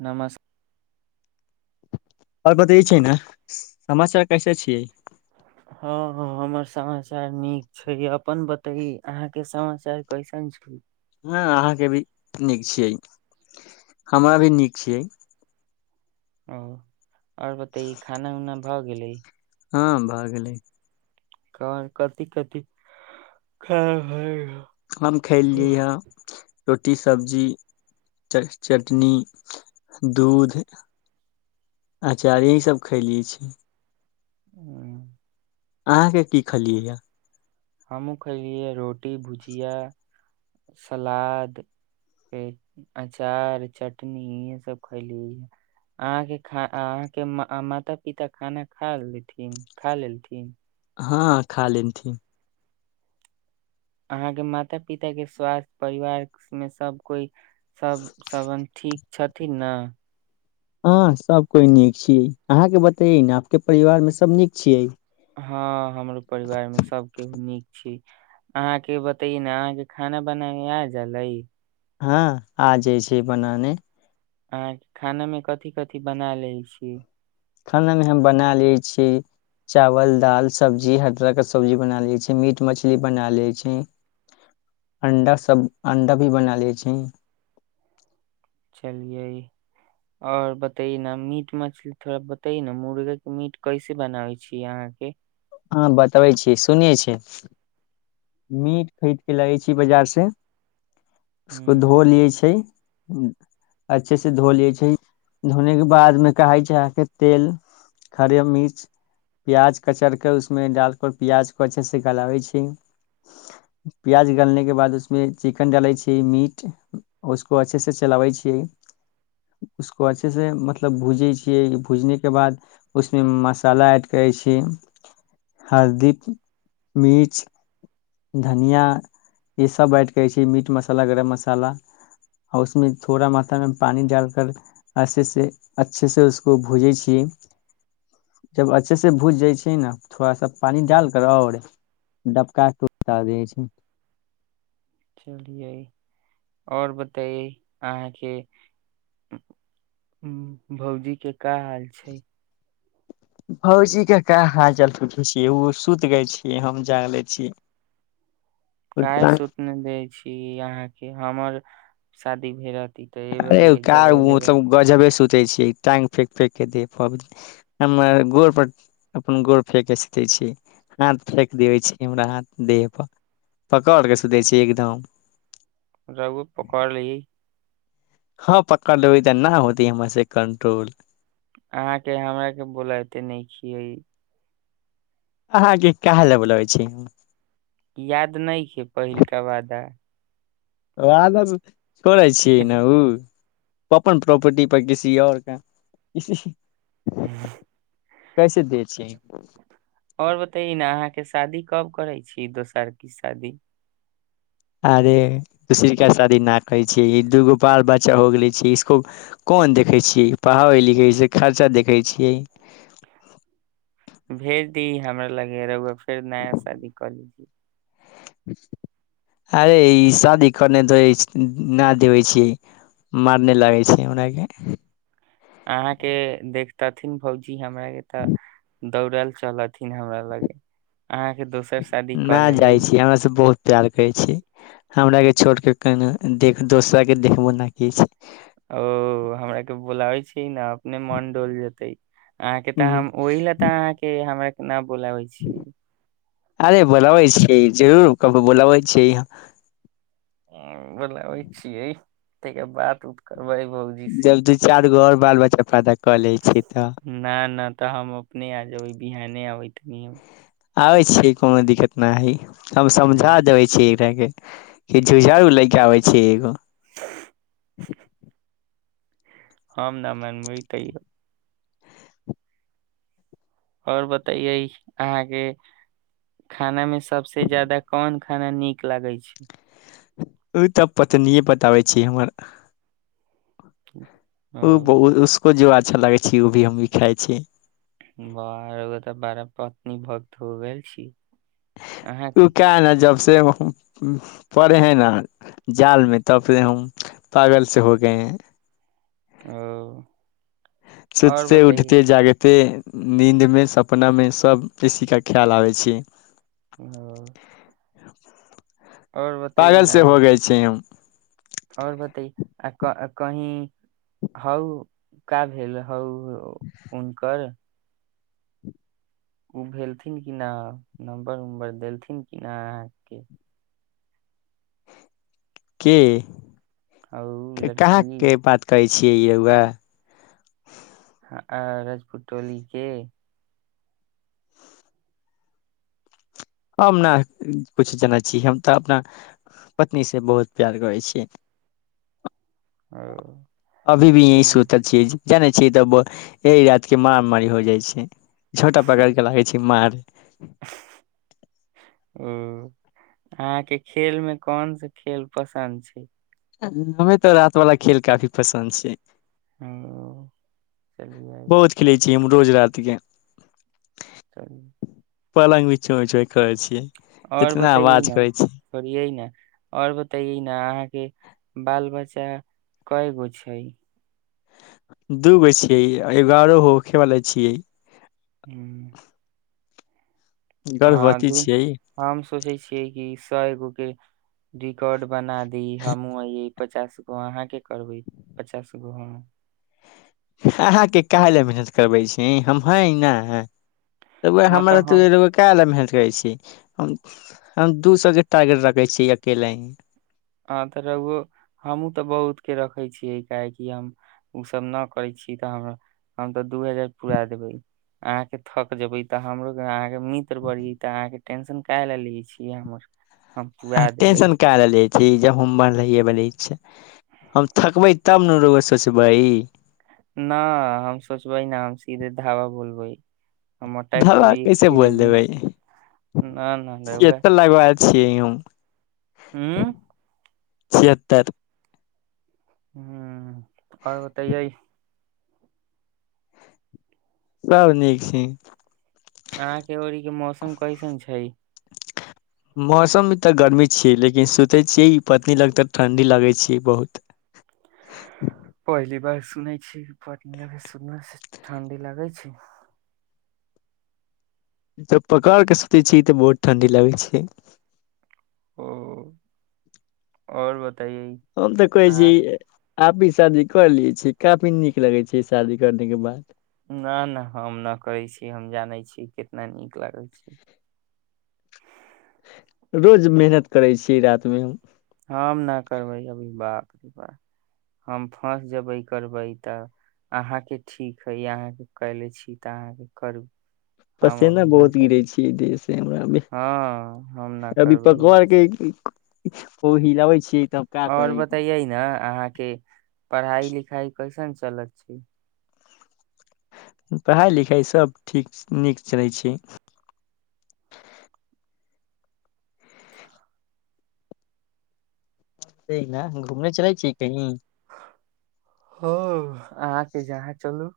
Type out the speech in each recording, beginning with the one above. नमस आओर बतै छै ने समाचार कैसे छियै हँ हँ हमर समाचार नीक छै अपन बताय अहाँके समाचार कैसन छै हँ अहाँके भी नीक छियै हमरा भी नीक छियै ओ आओर बतैये खाना उना भ गेले हँ भ गेल गेलै कर कथि कथि खाना भेलय या हम खेलेलियै या रोटी सब्जी च चटनी दूध अँचार यही सभ खैलियै छी [inaudible] अहाँके की खलियै यए हमहुँ खैलियै रोटी भुजिया सलाद अचार चटनी ई सब खैलियै अहाँके खा अहाँके माता पिता खाना खा खाना लेथिन हँ खा लेनथि अहाँके माता पिताके स्वास्थ्य परिवारमे सभ कोइ सभ समबन्ध ठीक छथिन न अ सब कोइ नीक छियै अहाँ के बतये ने आपके परिवार मे सब नीक छियै हँ हमरो परिवार मे सब के नीक छी अहाँ के बतय ने अहाँ के खाना बनाब आ जा ले हँ आ जाइ छै बनाने अहाँके खानामे कथि कथि बना लैत छी यै खानामे हम बना लैत छीिय चावल दालि सब्जी हर तरहके सब्जी बना लैत छी मीट मछली बना लैत छी अणडा सभ अं्डा भी बना लैत छी चलिये आओर बतै न मीट मछली थोड़ा बतै न मुर्गा के मीट कैसे बनाबै छियै अहाँके हँ बतबै छी सुनिये छी मीट खरीदके लबै छी बाजार सँ उसको ह धो लिये छै अच्छे से धो ले छै धोने के बाद मे कहै छै अहके तेल हरियर मिर्च प्याज कचर उसमे डाल क प्याज को अच्छे से गलाबै छीियै प्याज गालने के बाद उसमे चिकन डालै छियै मीट उसको अच्छे से चलाबै छियै उसको अच्छे से मतलब भूजै छियै भूजने के बाद उसमे मसाला ऐड करै छियै हरदी मिर्च धनिया ई सब ऐड करै छी मीट मसाला गरम मसाला आ उसमे थोड़ा मथा मे पानी डाल कर अचछे से अच्छे से उसको भूजै छीियै जब अच्छे से भुज जाइ छी छियै ना थोड़ा सा पानि डाल कर आओरे डबका के उल्टा दै छै चलियै आओर बतइे अहाँ के भौजी के का हाल छै भौजीे के का हाल पुछै छियै ओ सुति गय छीियै हम जाग ले छीिय काय सुूतने दै छी अहाँ के हमर शादी केरात अरे क मतलब गजब सु सुते छी टाँंग फेेक फेेक के देह पर हम गोड़ पर अपन गोड़ फेेक के सुते छी हाथ फेक देबे छी हमरा हाथ देह पर पकड़ के सुते छी एकदम रहुआ पकड़ लैइ हँ पकड़ लेबै तऽ नहि होएत हमरा से कंट्रोल अहाँके हमरा के बोलाएते नहि छिय अहाँके काहे ला बोलाबै छी याद नहि खे पहिलका वादा [unintelligible] छोड़ै छियै ने उ अपन प्रॉपर्टी पर किसी आऔर का [inaudible] कैसे देवे छियै आओर बताइ न आहाँ शादी कब करै छी दोसर की शादी अरे दसरेा शादी न करै छियै ई दूगो बाल बच्चा हो गेलै छै इसको कोन देखै छियै पढ़ाबै लिखैस खर्चा देखै छिय भेज दी हमरा लगे रउआ फेर नया शादी करली अरे ई शादी करने न देबै छियै मारने लागै छै हमरा के अहाँके देखतथिन भौजी ज हमरा के तऽ दौड़ै ले चल एथिन हमरा लगे अहाँ के दोसर शादी कऽ नहि लेबै जाइ छी हमरा सब बहुत प्यार करै छी हमरा के छोड़ के के देख दोसरा के देखबो ने की छै ओ हमरा के बोलाबइ छी ने अपने मन डोल जेतै अहाँके तऽ ह हम ओहि ले तऽ अहाँके हमर न बोलाबै छि अरे बोलाबै छीयै जरूर क बोलाबै छीयै बोलाबै छियै त बात उत क जब तू चारि घर बाल बच्चा फाइदा कऽ लै छी तऽ न न तऽ हम अपने आ जेबै बिहाने आबे तनि हम आबै छीयै कोनो दिक्कत नहि हइ हम समझा देबै छी झुझारू ले के आबे छै एगो आम नाम मन मानबै तइयो आओर बतै अहाँके खाना मे सबस ज्यादा कोन खाना नीक लागै छै ओ तऽ पतने बताबै छी हमर ह [unintelligible] ओ बहुत जो अच्छा लागै छै ओ भी हम भी खाइ छी बा ओ तऽ बड़ा पत्नी भक्त हो गेल छी उ अहाँके का न जब से पड़े हैं न जाल में तबे हम पागल से हो गए है ओ आओर सुतते बतैयै उठते जागते नीन्दमे सपनामे सभ बेसीके ख्याल आबै छी ओ और पागल से हो गय छी हम आओर बतय आ कही हउ का भेल हउ हो उनकर ओ भेलथिन कि नहि नम्बर उम्बर देलथिन कि नहि अहाँ के की आ ओ कहाँ लड़की के बात कहै छियै य वएह आ राजपूत टोली के हम ने किछु जानै छी हम तऽ अपना पत्नीसँ बहुत प्यार करै छियै आ अभी भी यही सूत छियै जानै छीयै तबो एहि रात के मार मारी हो जाइ छै छोटा पकर के लागै छै मार [inaudible] ओ अहाँ के खेल मे कोन से खेल पसन्द छै हमे तो राति वाला खेल काफी पसन्द छैिय ओ चलियियै कीम रोज राति के चलि पलङग बि चोचु करै छियै आओर इतना बताइये आवाज ना करै छी थोड़ियै ने आओर बताये न अहाँके बाल बच्चा कयगो छै दूगो छियै एगो आओर हो खेवाला छियै आ गर्भवती दू छियै हम सोचै छियै कि कयगो के रिकॉ्ड बना दी हमहू य पचास गो अहाँ के करबै पचास गो हम अहाँके काहुले लए मेहनत करबै छी हम है न है रहुआ हँ तऽ हमरा हम त काय ला मेहनत छी दू सए के टारगेट राखे छी अकेले ही हँ तऽ रह हमहूँ तऽ बहुत के रखे छियै काहेकि हम ओसभ नहि करै छीियै तऽ हम हम तऽ दू हजार पुरा देबै अहाँके थक जेबै तऽ हमरो अहाँ मित्र बढ़ी तऽ अहाँ टेंशन काहे लए ले छिय हमर हम पुरा देबै टेन्शन का लै लैबेत छियै जब हम बनलहि ब हम थकबै तब न रुआ सोचबै न हम सोचबै न हम सीधे धावा बोल्बै मोटाइ धबा करबै कैसे एक बेर बोल देबै म नहि नहि रहुआ छिहत्तर लगवा छियै हम हँ छिहत्तर ह आओर बतैय सब नीक छै अहााँ के ओरीके मौसम कैसन छै मौसममे तऽ गर्मी छियै लेकिन सुतै छियै पत्नी लग तऽ ठणडी लगै छै बहुत पहली बार सुनै छी पत्नी लग सुतल से ठं्डी लगै छै तऽ पकड़ के सुतै छी तऽ बहुत ठण्डी लागै छै ओ हो आओर बता हम तऽ कहय छी आप ई शादी कर लिय छीयै काफी नीक लगे छै शादी करने के बाद न नहि हम नहि करै छी हम जानै छी केितना नीक लागै छै रोज मेहनत करै छी रातिमे हम नहि करबै अभी बाप रे बाप हम फस जेबै करबै तऽ अहाँके ठीक हइ अहाँके कयले छी तऽ अहाँके करू हम पसीना अभी न बहुत गिरे करबै छियै देह से हमरा हँ हम न अभी करबै पकवाके ओ हिलाबै छीये और बतैये ने अहाँके पढ़ाई लिखाई कैसन छै गलत छै पढ़ाइ लिखाइ सभ ठीक नीक चलै छै ठीक ना न घूमने चलै छीियै कही हँ आ त जहाँ चलू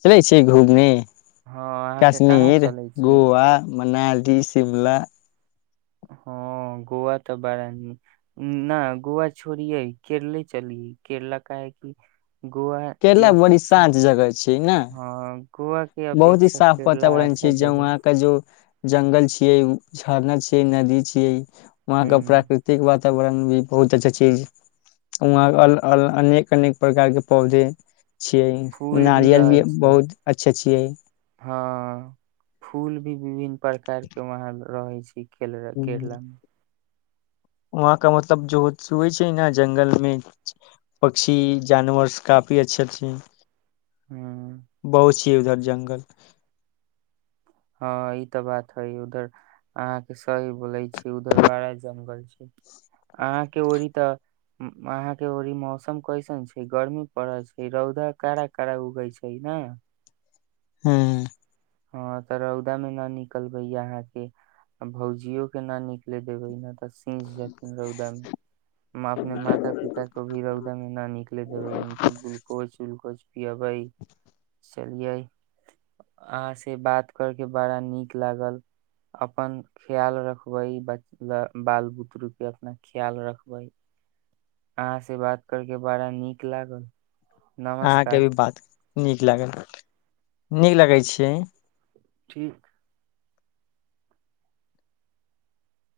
चलै छिय घूमने हँ अहाँके कहाँ कश्मीर चलै छी गोआ मनाली की सिमला हँ गोआ तऽ बारा निक ना गोव छोड़िये केरले चलिय केरला कहे की केरला बड़ी शांत जगह छै न हँ गोवा के बहुत ही अपेक्षा साफ केरला वातावरण अच्छा छै जौं जगह वहां के जो जंगल छियै झरना छियै नदी छियै वहाँ क हूँ प्राकृतिक बाताबरण वातावरण भी बहुत अच्छा चीज वहाँ अल अल अने अनेक अनेक प्रकार के पौधे छियै फूल नारियल भी रहै छै बहुत अच्छा छिये हँ फूल भी विभिन्न प्रकार के वहाँ रहै छै केर केरला वहाँ क मतलब जोइ छै ने जंगल मे पक्षी जानवर काफी अच्छा छै हूँ [inaudible] के उधर जंगल ह ई तऽ बात हय उधर अहां के सही बोलै छी उधर बारा जंगल छै अहाँ के ओड़ी तऽ अहाँ के ओड़ी मौसम कैसन छै गर्मी पड़ल छै रौदा कड़ा कड़ा उगै छै ने हँ ह तऽ रौदा मे न निकलबै य अहाँ के भौजियो के ना निकले देबे ने तऽ रौदा मे अपने माता पिता को भी रौदा मे ना निकले देबै उनको ग्लूकोज उलकोज पियबै चलियै अहाँसँ बात करके बड़ा नीक लागल अपन ख्याल रखबै बच बाल बुतरूके अपना ख्याल रखबै अहाँ से बात करके बड़ा नीक लागल अहाँक नमस्कार अभी बात नीक लागल नीक लगै छियै ठीक